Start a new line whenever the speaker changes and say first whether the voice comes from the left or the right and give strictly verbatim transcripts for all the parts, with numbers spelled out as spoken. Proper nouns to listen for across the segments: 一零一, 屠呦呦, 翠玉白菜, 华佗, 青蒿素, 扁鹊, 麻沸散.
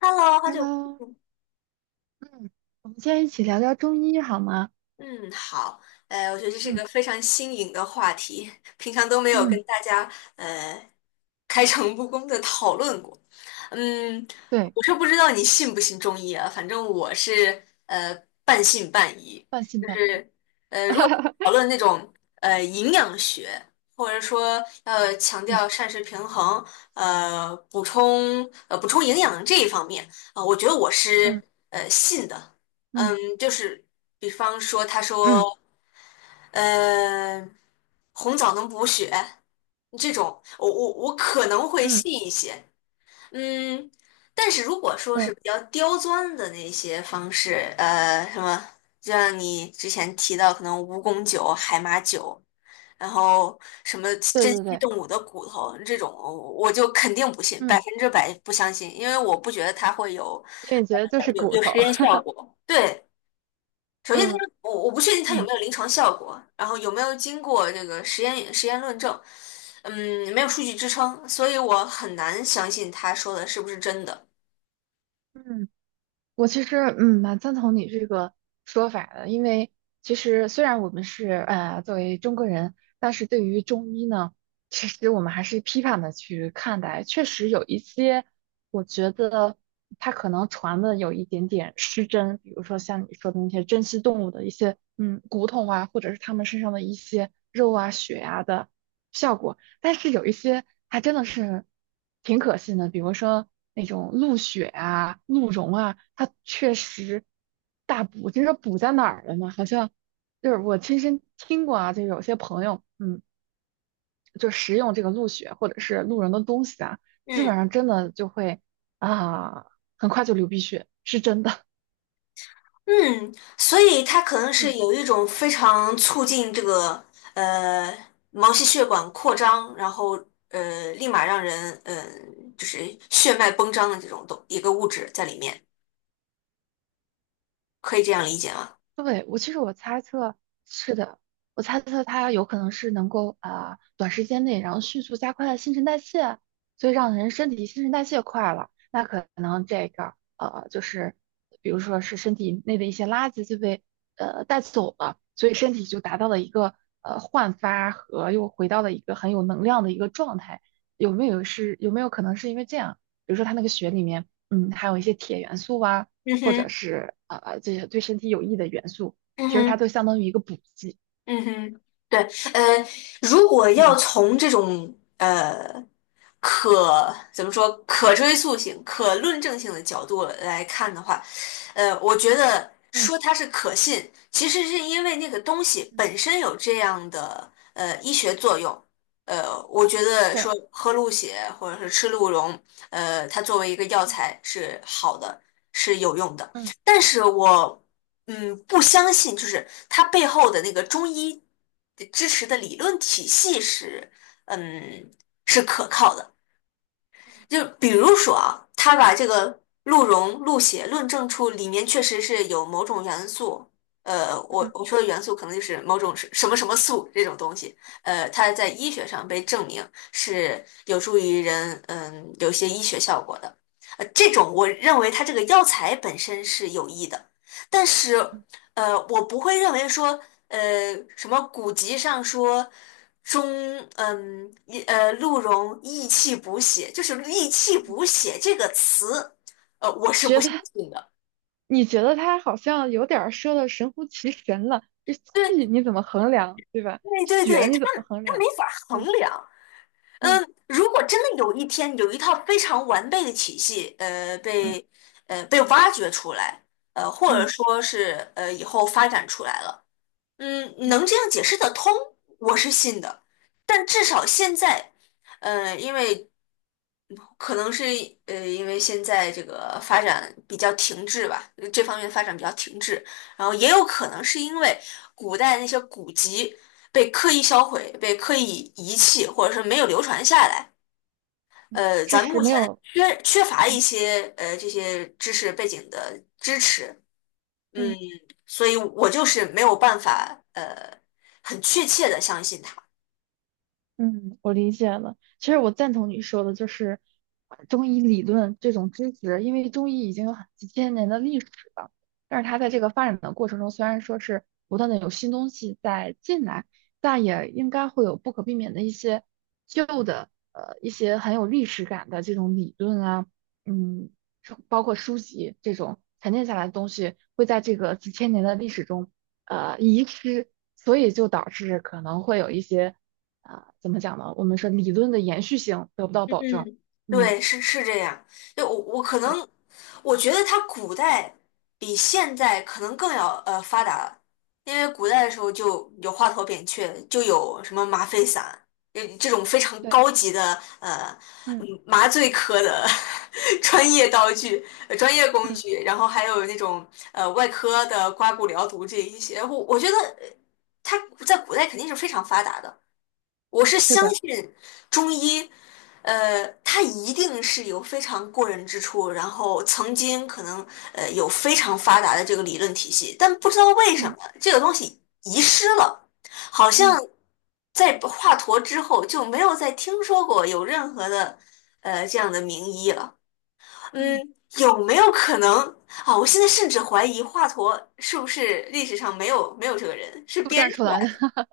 left: Hello，好久
right: Hello，
left: 不见。
right: 嗯，我们现在一起聊聊中医好吗？
left: 嗯，好，呃，我觉得这是
right: 嗯
left: 个非常新颖的话题，平常都没有
right: 嗯，
left: 跟大家呃开诚布公的讨论过。嗯，
right: 对，
left: 我是不知道你信不信中医啊，反正我是呃半信半疑，
right: 半信
left: 就
right: 半疑。
left: 是呃，如果讨 论那种呃营养学，或者说要强
right: 嗯
left: 调膳食平衡，呃，补充呃补充营养这一方面，啊、呃我觉得我
right: 嗯
left: 是呃信的。
right: 嗯
left: 嗯，就是比方说，他
right: 嗯
left: 说，呃，红枣能补血这种，我我我可能会
right: 嗯
left: 信一些，嗯，但是如果说是
right: 嗯，
left: 比较刁钻的那些方式，呃，什么，就像你之前提到可能蜈蚣酒、海马酒，然后什么
right: 对
left: 珍
right: 对
left: 稀
right: 对，
left: 动物的骨头这种，我就肯定不信，百
right: 嗯，
left: 分之百不相信，因为我不觉得它会有
right: 因为觉得就
left: 呃
right: 是
left: 有
right: 骨
left: 有
right: 头。
left: 实验 效果，对。首先它
right: 嗯
left: 是，我我不确定它有没
right: 嗯
left: 有临床效果，然后有没有经过这个实验实验论证，嗯，没有数据支撑，所以我很难相信他说的是不是真的。
right: 嗯我其实嗯蛮赞同你这个说法的，因为其实虽然我们是呃作为中国人，但是对于中医呢，其实我们还是批判的去看待，确实有一些我觉得它可能传的有一点点失真，比如说像你说的那些珍稀动物的一些嗯骨头啊，或者是它们身上的一些肉啊、血啊的。效果。但是有一些还真的是挺可信的，比如说那种鹿血啊、鹿茸啊，它确实大补。就是补在哪儿了呢？好像就是我亲身听过啊，就有些朋友，嗯，就食用这个鹿血或者是鹿茸的东西啊，基本
left: 嗯
right: 上真的就会啊，很快就流鼻血，是真的。
left: 嗯，所以它可能 是
right: 嗯。
left: 有一种非常促进这个呃毛细血管扩张，然后呃立马让人嗯、呃、就是血脉绷张的这种东一个物质在里面，可以这样理解吗？
right: 对，我其实我猜测是的，我猜测它有可能是能够啊、呃短时间内，然后迅速加快新陈代谢，所以让人身体新陈代谢快了，那可能这个呃就是比如说是身体内的一些垃圾就被呃带走了，所以身体就达到了一个呃焕发和又回到了一个很有能量的一个状态，有没有是有没有可能是因为这样？比如说它那个血里面嗯含有一些铁元素啊。
left: 嗯
right: 或者
left: 哼，
right: 是呃呃这些对身体有益的元素，
left: 嗯
right: 其实它
left: 哼。
right: 都相当于一个补剂。
left: 嗯哼，对，呃，如果要
right: 嗯，
left: 从这种呃可怎么说可追溯性、可论证性的角度来看的话，呃，我觉得
right: 嗯
left: 说它是可信，其实是因为那个东西
right: 嗯
left: 本身有这样的呃医学作用。呃，我觉得
right: 对，
left: 说喝鹿血或者是吃鹿茸，呃，它作为一个药
right: 嗯
left: 材是好的，是有用的。
right: 嗯
left: 但是
right: 嗯
left: 我嗯，不相信，就是它背后的那个中医支持的理论体系是，嗯，是可靠的。就
right: 嗯
left: 比如说啊，他把这个鹿茸、鹿血论证出里面确实是有某种元素，呃，我
right: 嗯
left: 我说的元素可能就是某种是什么什么素这种东西，呃，它在医学上被证明是有助于人，嗯，有些医学效果的。呃，这种我认为它这个药材本身是有益的，但是，
right: 嗯，
left: 呃，我不会认为说呃，什么古籍上说中，嗯，一呃，鹿茸益气补血，就是"益气补血"这个词，呃，我是不
right: 觉得
left: 相信的。
right: 你觉得它好像有点儿说的神乎其神了，这气
left: 对
right: 你怎么衡量，对吧？
left: 对对
right: 血
left: 对，它
right: 你怎么衡
left: 它没
right: 量？
left: 法衡
right: 嗯
left: 量。
right: 嗯
left: 嗯，如果真的有一天有一套非常完备的体系，呃，
right: 嗯
left: 被呃被挖掘出来，呃，或者
right: 嗯
left: 说是呃以后发展出来了。嗯，
right: 嗯嗯
left: 能这样解释得通，我是信的。但至少现在，呃，因为可能是
right: 嗯
left: 呃，因为现在这个发展比较停滞吧，呃这方面发展比较停滞，然后也有可能是因为古代那些古籍被刻意销毁、被刻意遗弃，或者是没有流传下来。
right: 嗯
left: 呃，
right: 知
left: 咱
right: 识
left: 目
right: 没
left: 前
right: 有。
left: 缺缺乏一
right: 嗯
left: 些呃这些知识背景的支持，嗯，
right: 嗯。
left: 所以我就是没有办法，呃，很确切的相信他。
right: 嗯，我理解了。其实我赞同你说的，就是呃中医理论这种知识，因为中医已经有很几千年的历史了，但是它在这个发展的过程中，虽然说是不断的有新东西在进来，但也应该会有不可避免的一些旧的，呃，一些很有历史感的这种理论啊，嗯，书包括书籍这种沉淀下来的东西，会在这个几千年的历史中，呃，遗失，所以就导致可能会有一些。啊、怎么讲呢？我们说理论的延续性得不到
left: 嗯，
right: 保证。嗯，
left: 对，是是这样。就我我可
right: 对
left: 能，我觉得它古代比现在可能更要呃发达了。因为古代的时候就有华佗扁鹊，就有什么麻沸散，呃这种非常
right: 对，
left: 高级的呃嗯
right: 嗯
left: 麻醉科的 专业道具、呃专业工
right: 嗯，
left: 具，然后还有那种呃外科的刮骨疗毒这一些，我我觉得呃它在古代肯定是非常发达的。我是
right: 是
left: 相
right: 的，
left: 信中医，呃，它一定是有非常过人之处，然后曾经可能呃有非常发达的这个理论体系，但不知道为什么
right: 嗯
left: 这个东西遗失了，好像
right: 嗯
left: 在华佗之后就没有再听说过有任何的呃这样的名医了。
right: 嗯，
left: 嗯，有没有可能啊？我现在甚至怀疑华佗是不是历史上没有没有这个人，是
right: 都
left: 编
right: 站
left: 出
right: 出来
left: 来
right: 的。
left: 的。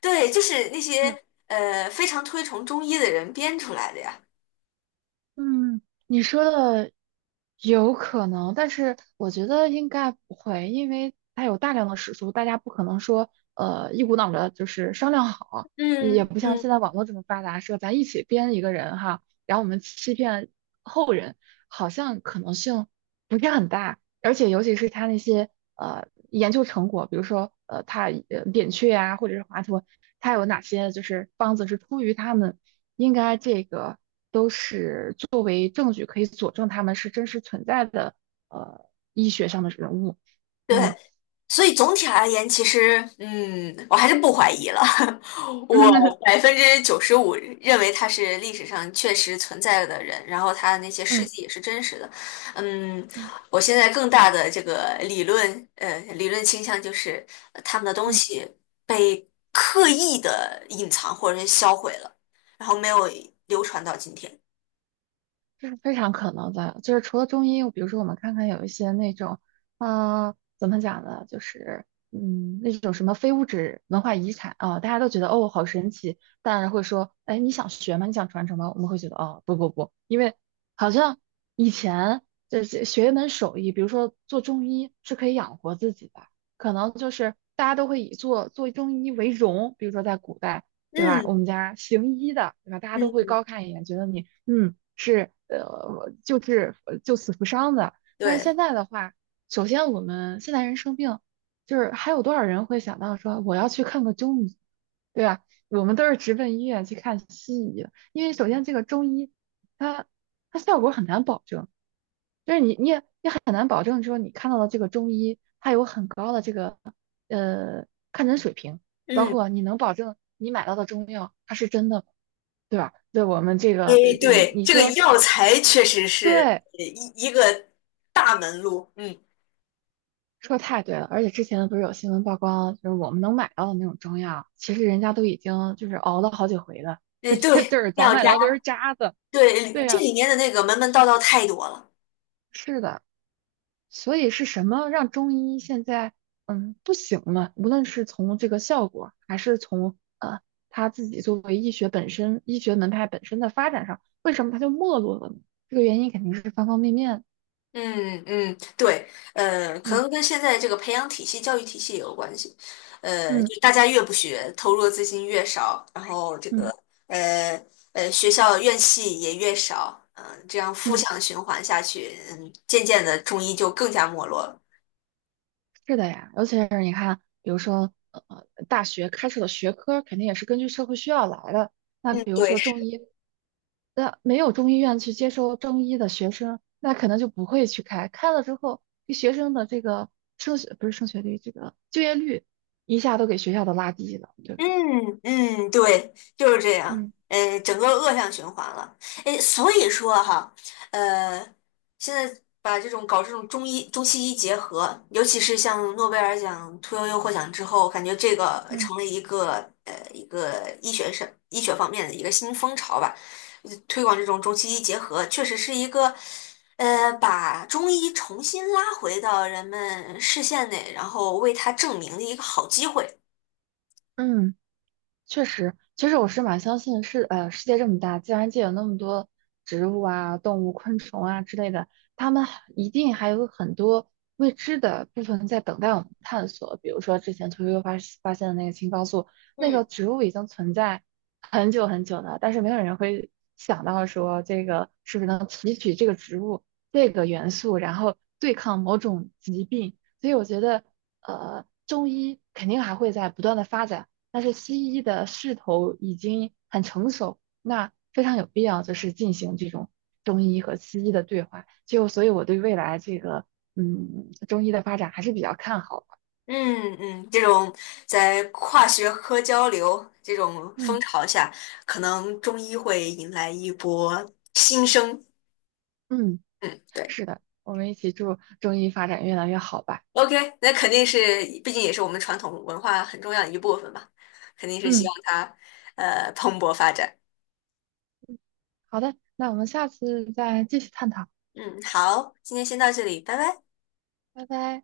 left: 对，就是那
right: 嗯
left: 些呃非常推崇中医的人编出来的呀。
right: 嗯，你说的有可能，但是我觉得应该不会，因为它有大量的史书，大家不可能说呃一股脑的就是商量好，也
left: 嗯
right: 不像
left: 嗯，
right: 现在网络这么发达，说咱一起编一个人哈，然后我们欺骗后人，好像可能性不是很大。而且尤其是他那些呃研究成果，比如说呃他呃扁鹊啊，或者是华佗，他有哪些就是方子是出于他们，应该这个都是作为证据可以佐证他们是真实存在的呃医学上的人物。
left: 对，
right: 嗯
left: 所以总体而言，其实嗯，我还是不怀疑了。
right: 嗯
left: 我百分之九十五认为他是历史上确实存在的人，然后他的那些事
right: 嗯
left: 迹也是真实的。嗯，
right: 嗯
left: 我现在更大的这个理论呃理论倾向就是呃他们的东
right: 嗯。
left: 西被刻意的隐藏或者是销毁了，然后没有流传到今天。
right: 这是非常可能的，就是除了中医，比如说我们看看有一些那种，啊、怎么讲呢，就是嗯，那种什么非物质文化遗产啊、大家都觉得哦好神奇，当然会说，哎，你想学吗？你想传承吗？我们会觉得哦不不不，因为好像以前这这学一门手艺，比如说做中医是可以养活自己的，可能就是大家都会以做做中医为荣，比如说在古代。对吧？我
left: 嗯
right: 们家行医的，对吧？大家都会
left: 嗯，
right: 高看一眼，觉得你嗯，是呃，救治救死扶伤的。但是
left: 对，
right: 现在的话，首先我们现代人生病，就是还有多少人会想到说我要去看个中医，对啊，我们都是直奔医院去看西医的因为首先这个中医，它它效果很难保证，就是你你也也很难保证说你看到的这个中医，它有很高的这个呃看诊水平，包
left: 嗯，
right: 括你能保证你买到的中药它是真的吗，对吧？对我们这个
left: 哎，
right: 呃你
left: 对，
right: 你
left: 这个
right: 说
left: 药材确实是
right: 对，
left: 呃一一个大门路，嗯，
right: 说太对了，而且之前不是有新闻曝光，就是我们能买到的那种中药，其实人家都已经就是熬了好几回了，
left: 哎，对，
right: 就是咱
left: 妙
right: 买
left: 家，
right: 到的都是渣子，
left: 对，
right: 对
left: 这
right: 呀。
left: 里面的那个门门道道太多了，
right: 是的，所以是什么让中医现在嗯不行呢？无论是从这个效果，还是从呃他自己作为医学本身、医学门派本身的发展上，为什么他就没落了呢？这个原因肯定是方方面面。
left: 嗯嗯，对，呃，可
right: 嗯
left: 能跟现在这个培养体系、教育体系也有关系，呃，
right: 嗯
left: 就大家越不学，投入的资金越少，然后这个
right: 嗯
left: 呃呃学校院系也越少，嗯、这样负
right: 嗯。
left: 向循环下去，嗯，渐渐的中医就更加没落了，
right: 是的呀，尤其是你看，比如说，呃，大学开设的学科肯定也是根据社会需要来的。那
left: 嗯，
right: 比如
left: 对。
right: 说中医，那没有中医院去接收中医的学生，那可能就不会去开。开了之后，这学生的这个升学不是升学率，这个就业率一下都给学校都拉低了，对不对？
left: 嗯嗯，对，就是这样，
right: 嗯
left: 呃，整个恶性循环了。哎，所以说哈，呃，现在把这种搞这种中医中西医结合，尤其是像诺贝尔奖屠呦呦获奖之后，感觉这个
right: 嗯
left: 成了一个呃一个医学上医学方面的一个新风潮吧。呃推广这种中西医结合，确实是一个呃把中医重新拉回到人们视线内，然后为它证明的一个好机会。
right: 嗯。确实，其实我是蛮相信世呃世界这么大，自然界有那么多植物啊、动物、昆虫啊之类的，它们还一定还有很多未知的部分在等待我们探索。比如说之前屠呦呦发发现的那个青蒿素，那个
left: 嗯
right: 植物已经存在很久很久了，但是没有人会想到说这个是不是能提取这个植物这个元素，然后对抗某种疾病。所以我觉得，呃，中医肯定还会在不断的发展。但是西医的势头已经很成熟，那非常有必要就是进行这种中医和西医的对话。就所以我对未来这个嗯中医的发展还是比较看好的。
left: 嗯嗯，这种在跨学科交流这种风
right: 嗯
left: 潮下，可能中医会迎来一波新生。
right: 嗯，
left: 嗯，对
right: 是的，我们一起祝中医发展越来越好吧。
left: ，OK，那肯定是，毕竟也是我们传统文化很重要的一部分嘛，肯定是希
right: 嗯，
left: 望它呃蓬勃发展。
right: 好的，那我们下次再继续探讨，
left: 嗯，好，今天先到这里，拜拜。
right: 拜拜。